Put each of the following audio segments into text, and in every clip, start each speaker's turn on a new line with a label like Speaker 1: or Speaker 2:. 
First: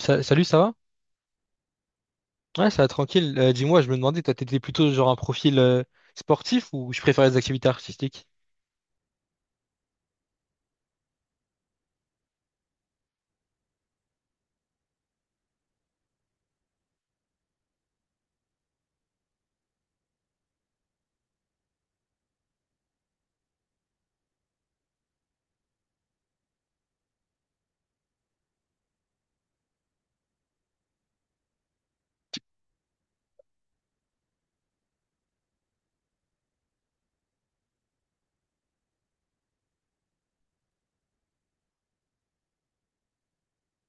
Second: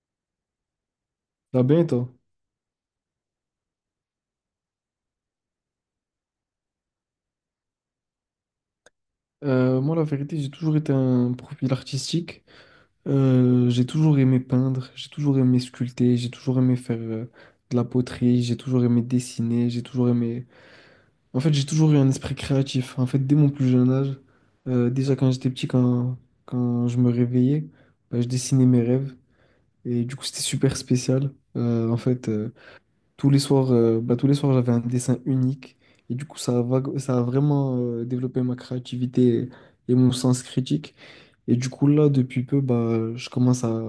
Speaker 1: Salut, ça va?
Speaker 2: Ah ben, et toi?
Speaker 1: Ouais, ça va tranquille. Dis-moi, je me demandais, toi, t'étais plutôt genre un profil sportif ou je préférais les activités artistiques?
Speaker 2: Moi, la vérité, j'ai toujours été un profil artistique. J'ai toujours aimé peindre, j'ai toujours aimé sculpter, j'ai toujours aimé faire de la poterie, j'ai toujours aimé dessiner, j'ai toujours aimé. En fait, j'ai toujours eu un esprit créatif. En fait, dès mon plus jeune âge, déjà quand j'étais petit, quand je me réveillais, bah, je dessinais mes rêves. Et du coup, c'était super spécial. En fait, tous les soirs, bah, j'avais un dessin unique. Et du coup, ça a vraiment développé ma créativité et mon sens critique. Et du coup, là, depuis peu, bah,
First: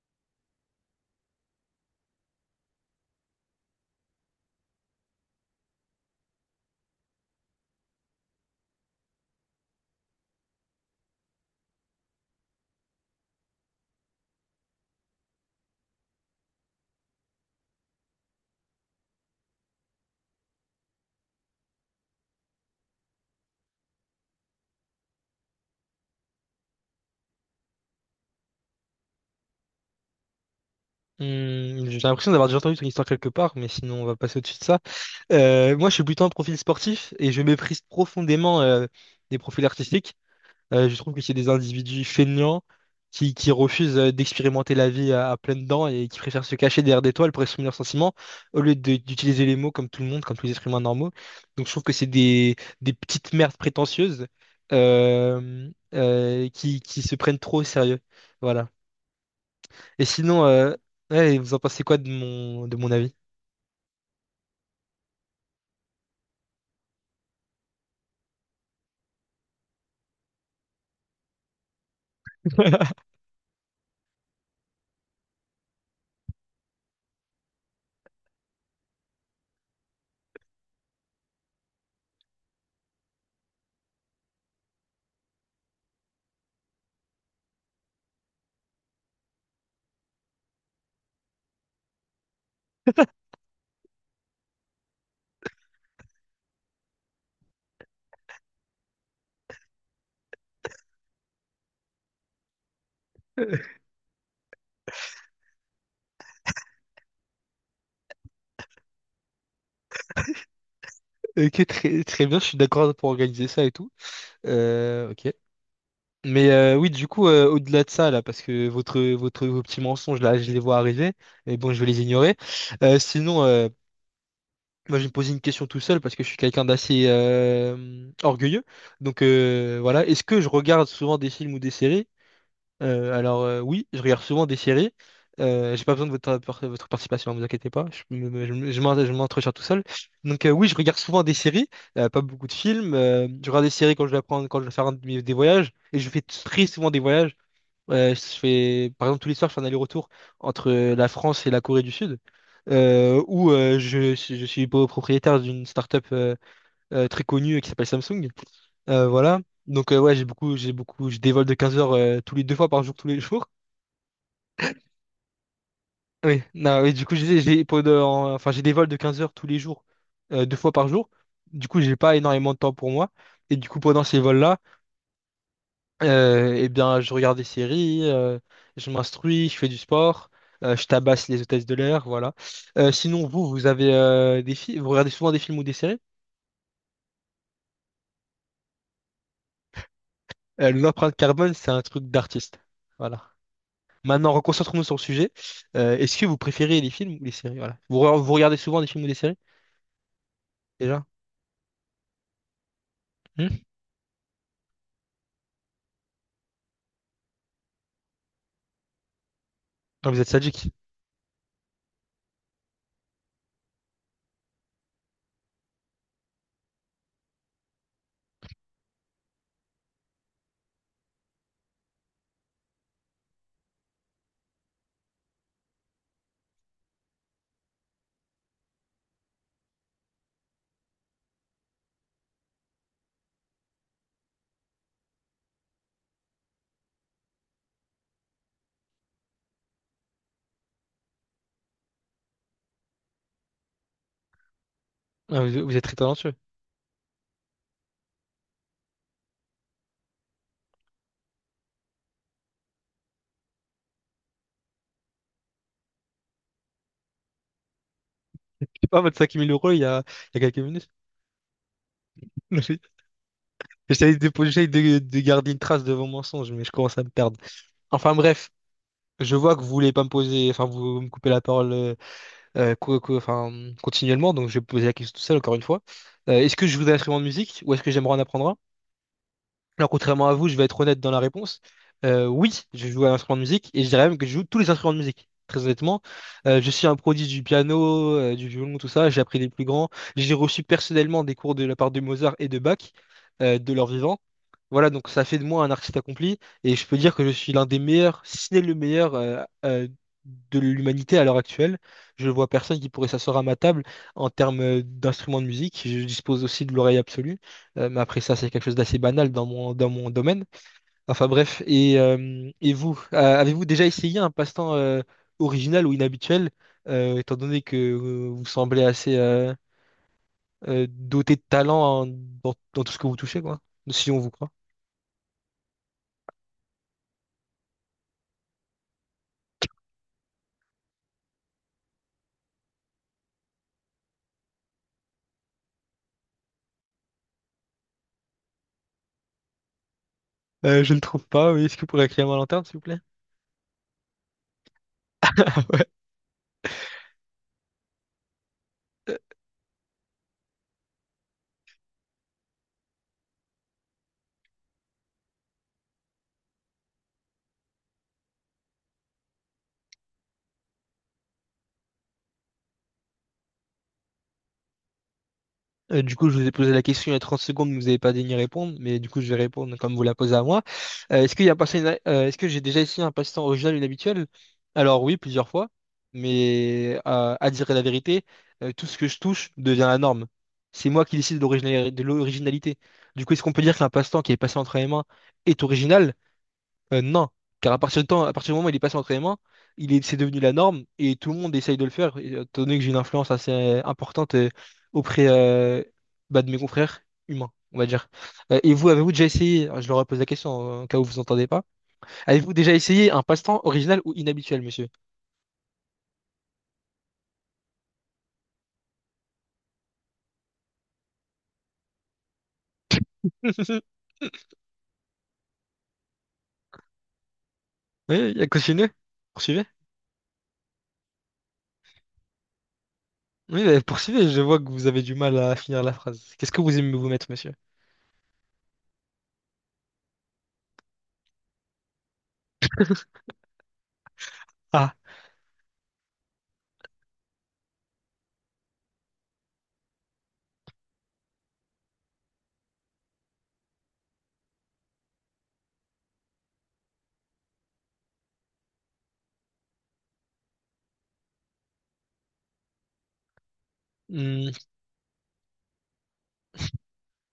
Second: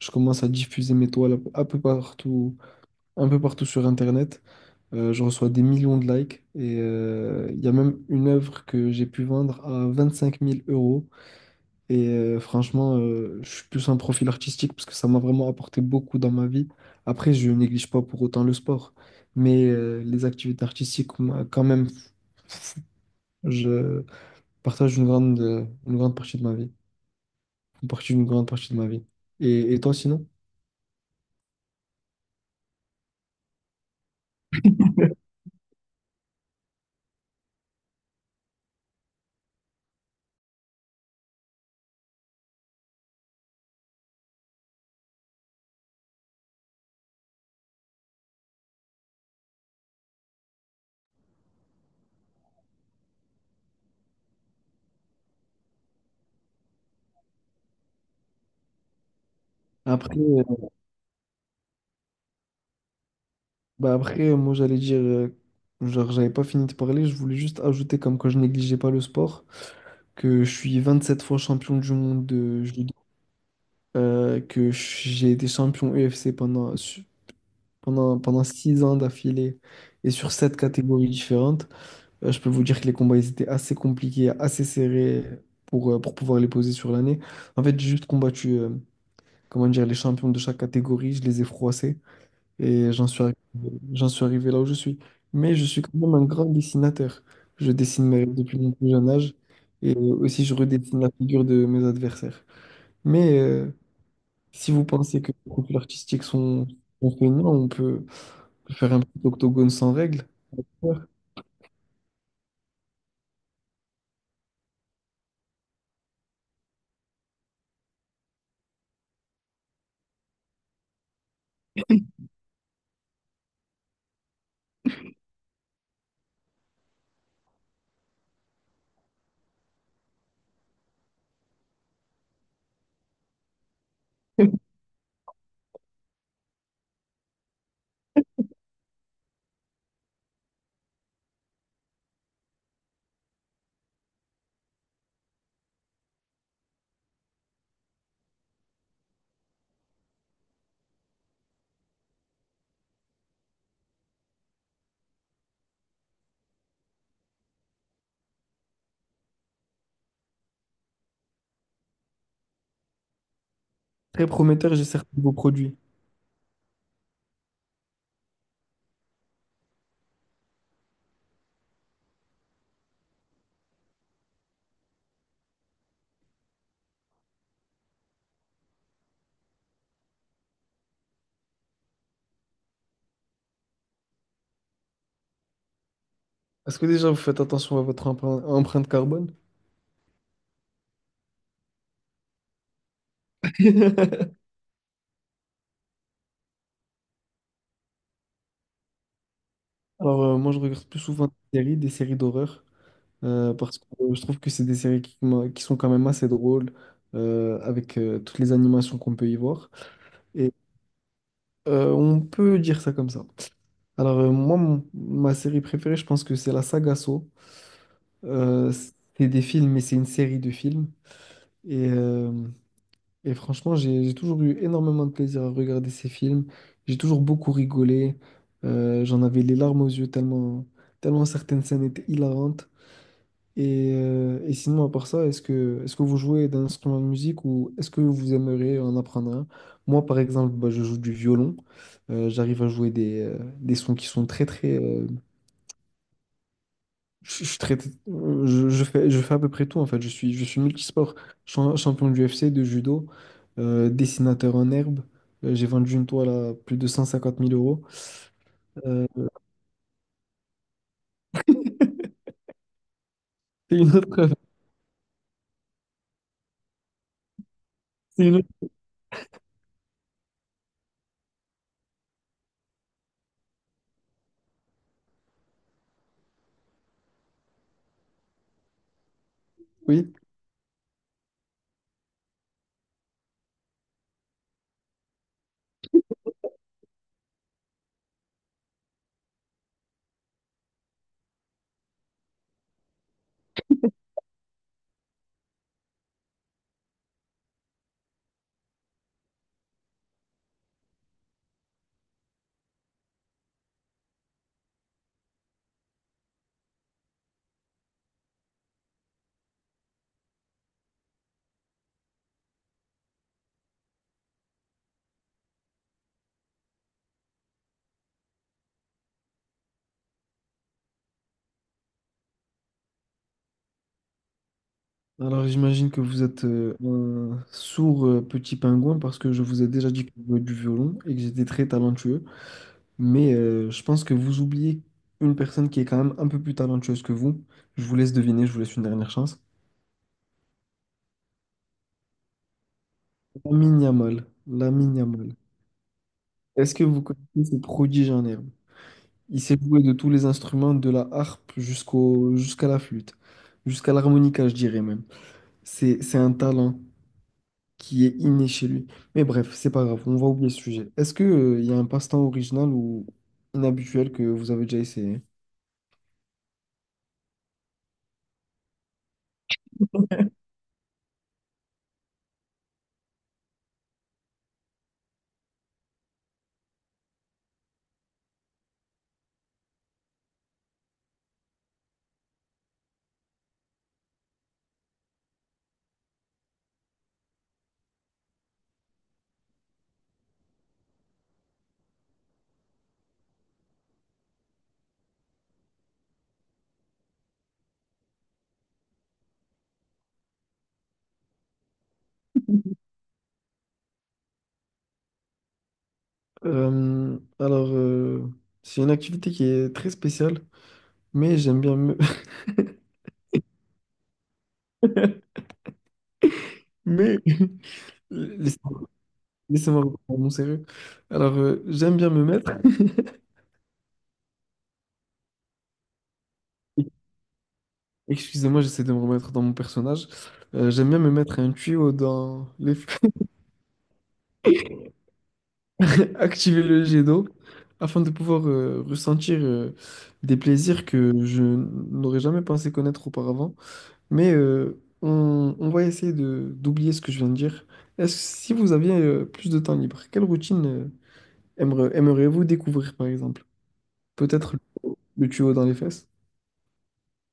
Speaker 2: je commence à diffuser mes toiles un peu partout sur Internet. Je reçois des millions de likes. Il y a même une œuvre que j'ai pu vendre à 25 000 euros. Franchement, je suis plus un profil artistique parce que ça m'a vraiment apporté beaucoup dans ma vie. Après, je néglige pas pour autant le sport, mais les activités artistiques, moi, quand même, je partage une grande partie de ma vie. Une grande partie de ma vie. Et toi, sinon?
Speaker 1: Hmm, j'ai l'impression d'avoir déjà entendu ton histoire quelque part, mais sinon on va passer au-dessus de ça. Moi, je suis plutôt un profil sportif et je méprise profondément les profils artistiques. Je trouve que c'est des individus feignants qui refusent d'expérimenter la vie à pleines dents et qui préfèrent se cacher derrière des toiles pour exprimer leurs sentiments au lieu d'utiliser les mots comme tout le monde, comme tous les êtres humains normaux. Donc je trouve que des petites merdes prétentieuses qui se prennent trop au sérieux. Voilà. Et
Speaker 2: Après, euh,
Speaker 1: sinon, ouais, vous en pensez quoi de de mon avis?
Speaker 2: après moi, j'allais dire, genre, j'avais pas fini de parler, je voulais juste ajouter, comme quand je négligeais pas le sport, que je suis 27 fois champion du monde de judo, que j'ai été champion UFC pendant 6 ans d'affilée et sur sept catégories différentes, je peux vous dire que les combats ils étaient assez compliqués, assez serrés pour pouvoir les poser sur l'année. En fait, j'ai juste combattu comment dire, les champions de chaque catégorie, je les ai froissés et j'en suis arrivé là où je suis. Mais je suis quand même un grand dessinateur. Je dessine mes rêves depuis mon plus jeune âge et aussi je redessine la figure de mes adversaires. Mais si vous pensez que les couples artistiques sont feignants, on peut faire un petit octogone sans règles. Ouais.
Speaker 1: Ok, très bien, je suis d'accord pour organiser ça et tout. Ok. Mais oui, du coup, au-delà de ça, là, parce que vos petits mensonges, là, je les vois arriver, mais bon, je vais les ignorer. Euh, sinon, euh, Moi, je vais me poser une question tout seul, parce que je suis quelqu'un d'assez orgueilleux. Donc, voilà, est-ce que je regarde souvent des films ou des séries? Oui, je regarde souvent des séries. J'ai pas besoin de votre participation, ne vous inquiétez pas, je m'entretiens tout seul. Donc, oui, je regarde souvent des séries, pas beaucoup de films. Je regarde des séries quand je quand je dois faire un des voyages, et je fais très souvent des voyages. Ouais, je fais, par exemple, tous les soirs, je fais un aller-retour entre la France et la Corée du Sud, je suis propriétaire d'une start-up très connue qui s'appelle Samsung. Voilà. Donc, ouais, j'ai beaucoup, je dévole de 15 heures tous les deux fois par jour, tous les jours.
Speaker 2: Très prometteur, j'ai certains de vos produits.
Speaker 1: Oui, non, oui, du coup, je disais, enfin, j'ai des vols de 15 heures tous les jours, deux fois par jour. Du coup, j'ai pas énormément de temps pour moi. Et du coup, pendant ces vols-là, eh bien, je regarde des séries, je m'instruis, je fais du sport, je tabasse les hôtesses de l'air, voilà. Sinon, vous avez vous regardez souvent des films ou des séries?
Speaker 2: Est-ce que déjà vous faites attention à votre empreinte carbone?
Speaker 1: L'empreinte carbone, c'est un truc d'artiste. Voilà. Maintenant, reconcentrons-nous sur le sujet. Est-ce que vous préférez les films ou les séries? Voilà. Vous regardez souvent des films ou des séries,
Speaker 2: Moi, je regarde plus
Speaker 1: déjà?
Speaker 2: souvent des séries d'horreur,
Speaker 1: Hmm.
Speaker 2: parce que je trouve que c'est des séries qui sont quand même assez drôles, avec toutes les animations qu'on peut y voir.
Speaker 1: Ah, vous êtes
Speaker 2: Et
Speaker 1: sadique.
Speaker 2: on peut dire ça comme ça. Moi, ma série préférée, je pense que c'est la saga Saw. Euh, c'est des films, mais c'est une série de films. Et, euh, et franchement, j'ai toujours eu énormément de plaisir à regarder ces films. J'ai toujours beaucoup rigolé. J'en avais les larmes aux yeux tellement, tellement certaines scènes étaient hilarantes. Et sinon, à part ça, est-ce que vous jouez d'un instrument de musique ou est-ce que vous aimeriez en apprendre un? Moi, par exemple, bah, je joue du violon. J'arrive à jouer des sons qui sont très, très.
Speaker 1: Ah, vous êtes très talentueux. Je
Speaker 2: Je traite- je fais à peu près tout en fait. Je suis multisport, champion du UFC, de judo, dessinateur en herbe. J'ai vendu une toile à plus de 150 000 euros.
Speaker 1: sais pas, votre
Speaker 2: Euh,
Speaker 1: 5000 € il y a quelques minutes.
Speaker 2: c'est une autre,
Speaker 1: J'essaie de garder une trace de vos mensonges, mais je commence à me perdre. Enfin
Speaker 2: c'est une
Speaker 1: bref,
Speaker 2: autre-
Speaker 1: je vois que vous voulez pas me poser, enfin vous me coupez la parole enfin, continuellement, donc je vais poser la question tout seul encore une fois. Est-ce que je joue d'un instrument de musique ou est-ce que j'aimerais en apprendre un? Alors,
Speaker 2: oui.
Speaker 1: contrairement à vous, je vais être honnête dans la réponse. Oui, je joue à un instrument de musique et je dirais même que je joue tous les instruments de musique. Très honnêtement, je suis un prodige du piano, du violon, tout ça. J'ai appris les plus grands. J'ai reçu personnellement des cours de la part de Mozart et de Bach, de leur vivant. Voilà, donc ça fait de moi un artiste accompli et je peux dire que je suis l'un des meilleurs, si ce n'est le meilleur, de l'humanité à l'heure actuelle. Je vois personne qui pourrait s'asseoir à ma table en termes d'instruments de musique. Je dispose aussi de l'oreille absolue. Mais après ça, c'est quelque chose d'assez banal dans dans mon domaine. Enfin bref, et vous, avez-vous déjà essayé un passe-temps original ou inhabituel, étant donné que vous semblez assez doté de talent dans tout ce que vous touchez, quoi, si on vous croit.
Speaker 2: Alors j'imagine que vous êtes un sourd petit pingouin parce que je vous ai déjà dit que je jouais du violon et que j'étais très talentueux. Mais je pense que vous oubliez une personne qui est quand même un peu plus talentueuse que vous. Je vous laisse deviner, je vous laisse une dernière chance.
Speaker 1: Je ne trouve pas, oui. Est-ce que vous pourriez créer ma lanterne, s'il vous plaît?
Speaker 2: Lamine Yamal. Lamine Yamal. Est-ce que vous connaissez ce prodige en herbe? Il s'est joué de tous les instruments, de la harpe jusqu'à la flûte, jusqu'à l'harmonica, je dirais même. C'est un talent qui est inné chez lui. Mais bref, c'est pas grave, on va oublier ce sujet. Est-ce que, il y a un passe-temps original ou inhabituel que vous avez déjà essayé?
Speaker 1: Du coup, je vous ai posé la question il y a 30 secondes, mais vous n'avez pas daigné répondre, mais du coup, je vais répondre comme vous la posez à moi. Est-ce que j'ai déjà essayé un passe-temps original ou inhabituel? Alors oui, plusieurs fois, mais à dire la vérité, tout ce que je touche devient la norme. C'est moi qui décide de de l'originalité. Du coup, est-ce qu'on peut dire qu'un passe-temps qui est passé entre mes mains est original? Non, car à partir du moment où il est passé en entraînement, c'est devenu la norme et tout le monde essaye de le faire. Étant donné que j'ai une influence assez importante auprès bah, de mes confrères humains, on va dire. Et vous, alors, je leur pose la question en cas où vous entendez pas, avez-vous déjà essayé un passe-temps original ou inhabituel, monsieur?
Speaker 2: Euh, alors, euh, c'est une activité qui est très spéciale, mais j'aime bien me. Mais,
Speaker 1: Oui, il a.
Speaker 2: laisse-
Speaker 1: Poursuivez.
Speaker 2: Laissez-moi reprendre mon sérieux. J'aime bien me mettre.
Speaker 1: Oui, bah, poursuivez, je vois que vous avez du mal à finir la phrase. Qu'est-ce que vous aimez vous mettre, monsieur?
Speaker 2: Excusez-moi, j'essaie de me remettre dans mon personnage. J'aime bien me mettre un tuyau dans les.
Speaker 1: Ah.
Speaker 2: Activer le jet d'eau afin de pouvoir ressentir des plaisirs que je n'aurais jamais pensé connaître auparavant. On va essayer de d'oublier ce que je viens de dire. Est-ce si vous aviez plus de temps libre, quelle routine aimeriez-vous découvrir par exemple? Peut-être le tuyau dans les fesses?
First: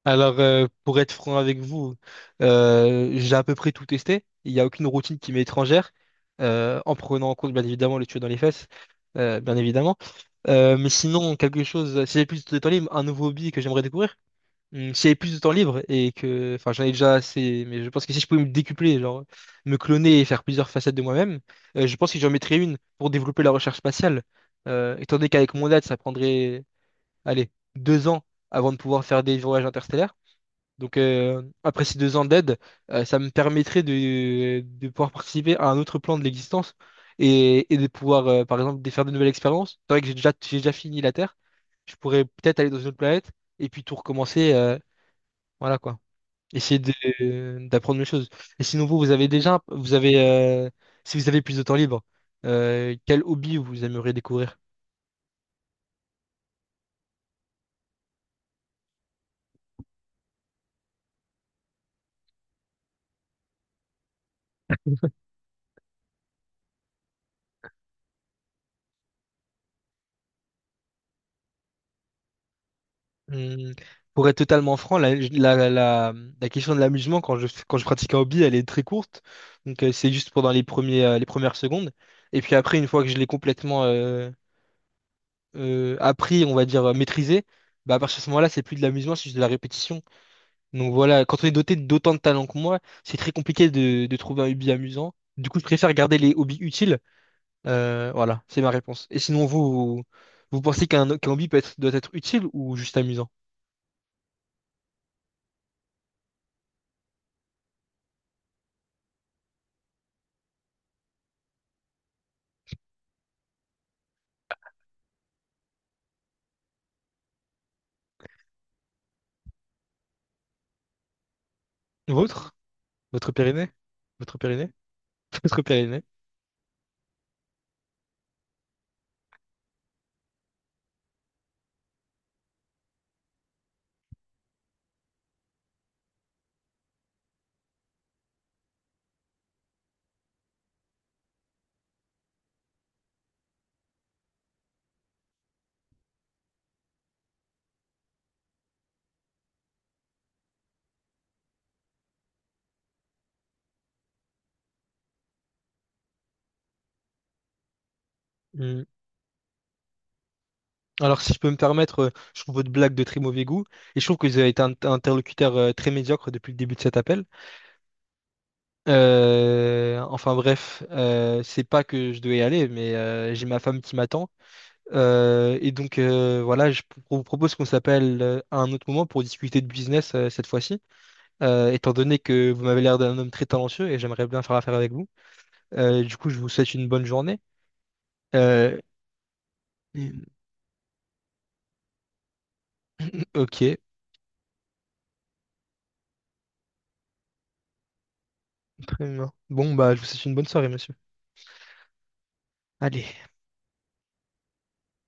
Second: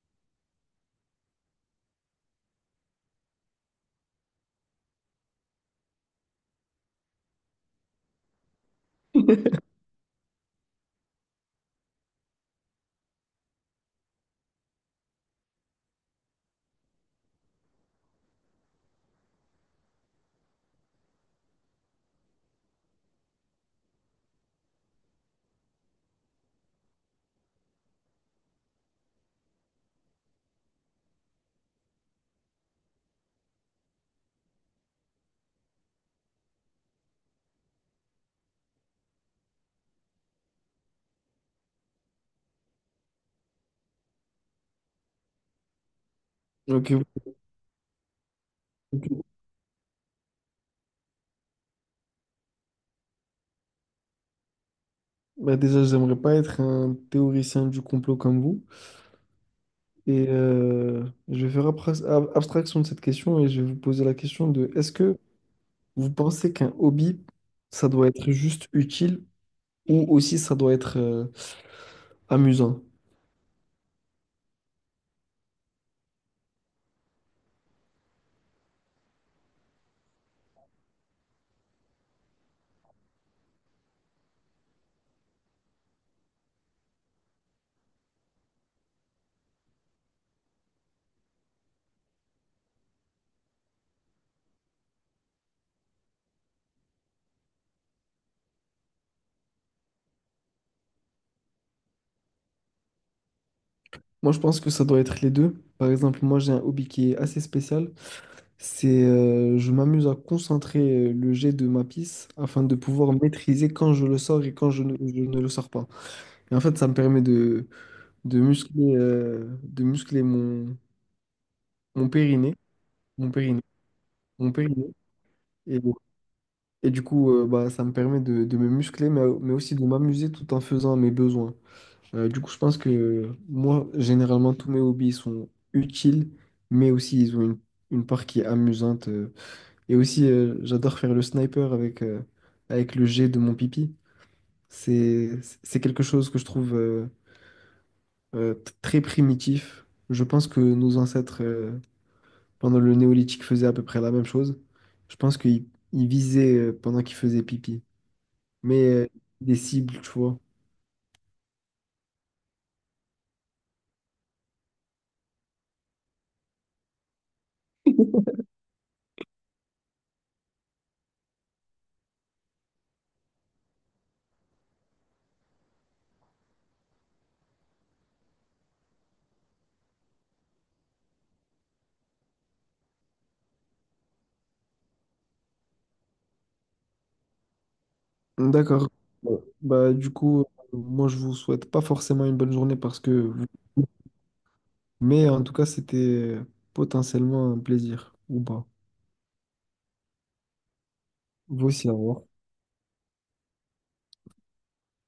Speaker 1: Alors, pour être franc avec vous, j'ai à peu près tout testé. Il n'y a aucune routine qui m'est étrangère, en prenant en compte, bien évidemment, le tuyau dans les fesses, bien évidemment. Mais sinon, quelque chose, si j'ai plus de temps libre, un nouveau hobby que j'aimerais découvrir. Si j'avais plus de temps libre et que, enfin, j'en ai déjà assez, mais je pense que si je pouvais me décupler, genre, me cloner et faire plusieurs facettes de moi-même, je pense que j'en mettrais une pour développer la recherche spatiale. Étant donné qu'avec mon date, ça prendrait, allez, deux ans avant de pouvoir faire des voyages interstellaires. Donc après ces deux ans d'aide, ça me permettrait de pouvoir participer à un autre plan de l'existence et de pouvoir, par exemple, de faire de nouvelles expériences. C'est vrai que j'ai déjà fini la Terre. Je pourrais peut-être aller dans une autre planète et puis tout recommencer. Voilà quoi. Essayer
Speaker 2: Ok.
Speaker 1: d'apprendre les choses. Et sinon, vous, vous
Speaker 2: Ok.
Speaker 1: avez déjà, vous avez, si vous avez plus de temps libre, quel hobby vous aimeriez découvrir?
Speaker 2: Bah déjà, j'aimerais pas être un théoricien du complot comme vous. Et je vais faire abstraction de cette question et je vais vous poser la question de est-ce que vous pensez qu'un hobby, ça doit être juste utile ou aussi ça doit être amusant?
Speaker 1: Hum, Pour être totalement franc, la question de l'amusement quand quand je pratique un hobby, elle est très courte. Donc c'est juste pendant les premiers, les premières secondes. Et puis après, une fois que je l'ai complètement appris, on va dire maîtrisé, bah à partir de ce moment-là, c'est plus de l'amusement, c'est juste de la répétition. Donc voilà, quand on est doté d'autant de talent que moi, c'est très compliqué de trouver un hobby amusant. Du coup, je préfère garder les hobbies utiles. Voilà, c'est ma réponse. Et sinon, vous pensez qu'un hobby doit être utile ou juste amusant?
Speaker 2: Moi, je pense que ça doit être les deux. Par exemple, moi, j'ai un hobby qui est assez spécial. C'est je m'amuse à concentrer le jet de ma pisse afin de pouvoir maîtriser quand je le sors et quand je ne le sors pas. Et en fait, ça me permet de muscler mon
Speaker 1: Votre?
Speaker 2: périnée. Mon
Speaker 1: Votre
Speaker 2: périnée.
Speaker 1: Pyrénées? Votre
Speaker 2: Mon
Speaker 1: Pyrénées?
Speaker 2: périnée.
Speaker 1: Votre Pyrénées?
Speaker 2: Et du coup, bah, ça me permet de me muscler, mais aussi de m'amuser tout en faisant mes besoins. Du coup, je pense que moi, généralement, tous mes hobbies sont utiles, mais aussi ils ont une part qui est amusante. Et aussi, j'adore faire le sniper avec le jet de mon pipi. C'est quelque chose que je trouve très primitif. Je pense que nos ancêtres, pendant le néolithique, faisaient à peu près la même chose. Je pense qu'ils ils visaient pendant qu'ils faisaient pipi.
Speaker 1: Hmm.
Speaker 2: Mais des cibles, tu vois.
Speaker 1: Alors, si je peux me permettre, je trouve votre blague de très mauvais goût et je trouve que vous avez été un interlocuteur très médiocre depuis le début de cet appel. Enfin bref, c'est pas que je devais y aller, mais j'ai ma femme qui m'attend. Voilà, vous propose qu'on s'appelle à un autre moment pour discuter de business cette fois-ci. Étant donné que vous m'avez l'air d'un homme très talentueux et j'aimerais bien faire affaire avec vous. Du coup, je vous souhaite une bonne journée. Euh,
Speaker 2: D'accord. Ouais. Bah, du coup, moi, je vous souhaite pas forcément une bonne journée parce que.
Speaker 1: ok,
Speaker 2: Mais en tout cas, c'était euh, potentiellement un plaisir, ou pas.
Speaker 1: très bien. Bon, bah, je vous souhaite une bonne soirée, monsieur.
Speaker 2: Vous aussi, au revoir.
Speaker 1: Allez.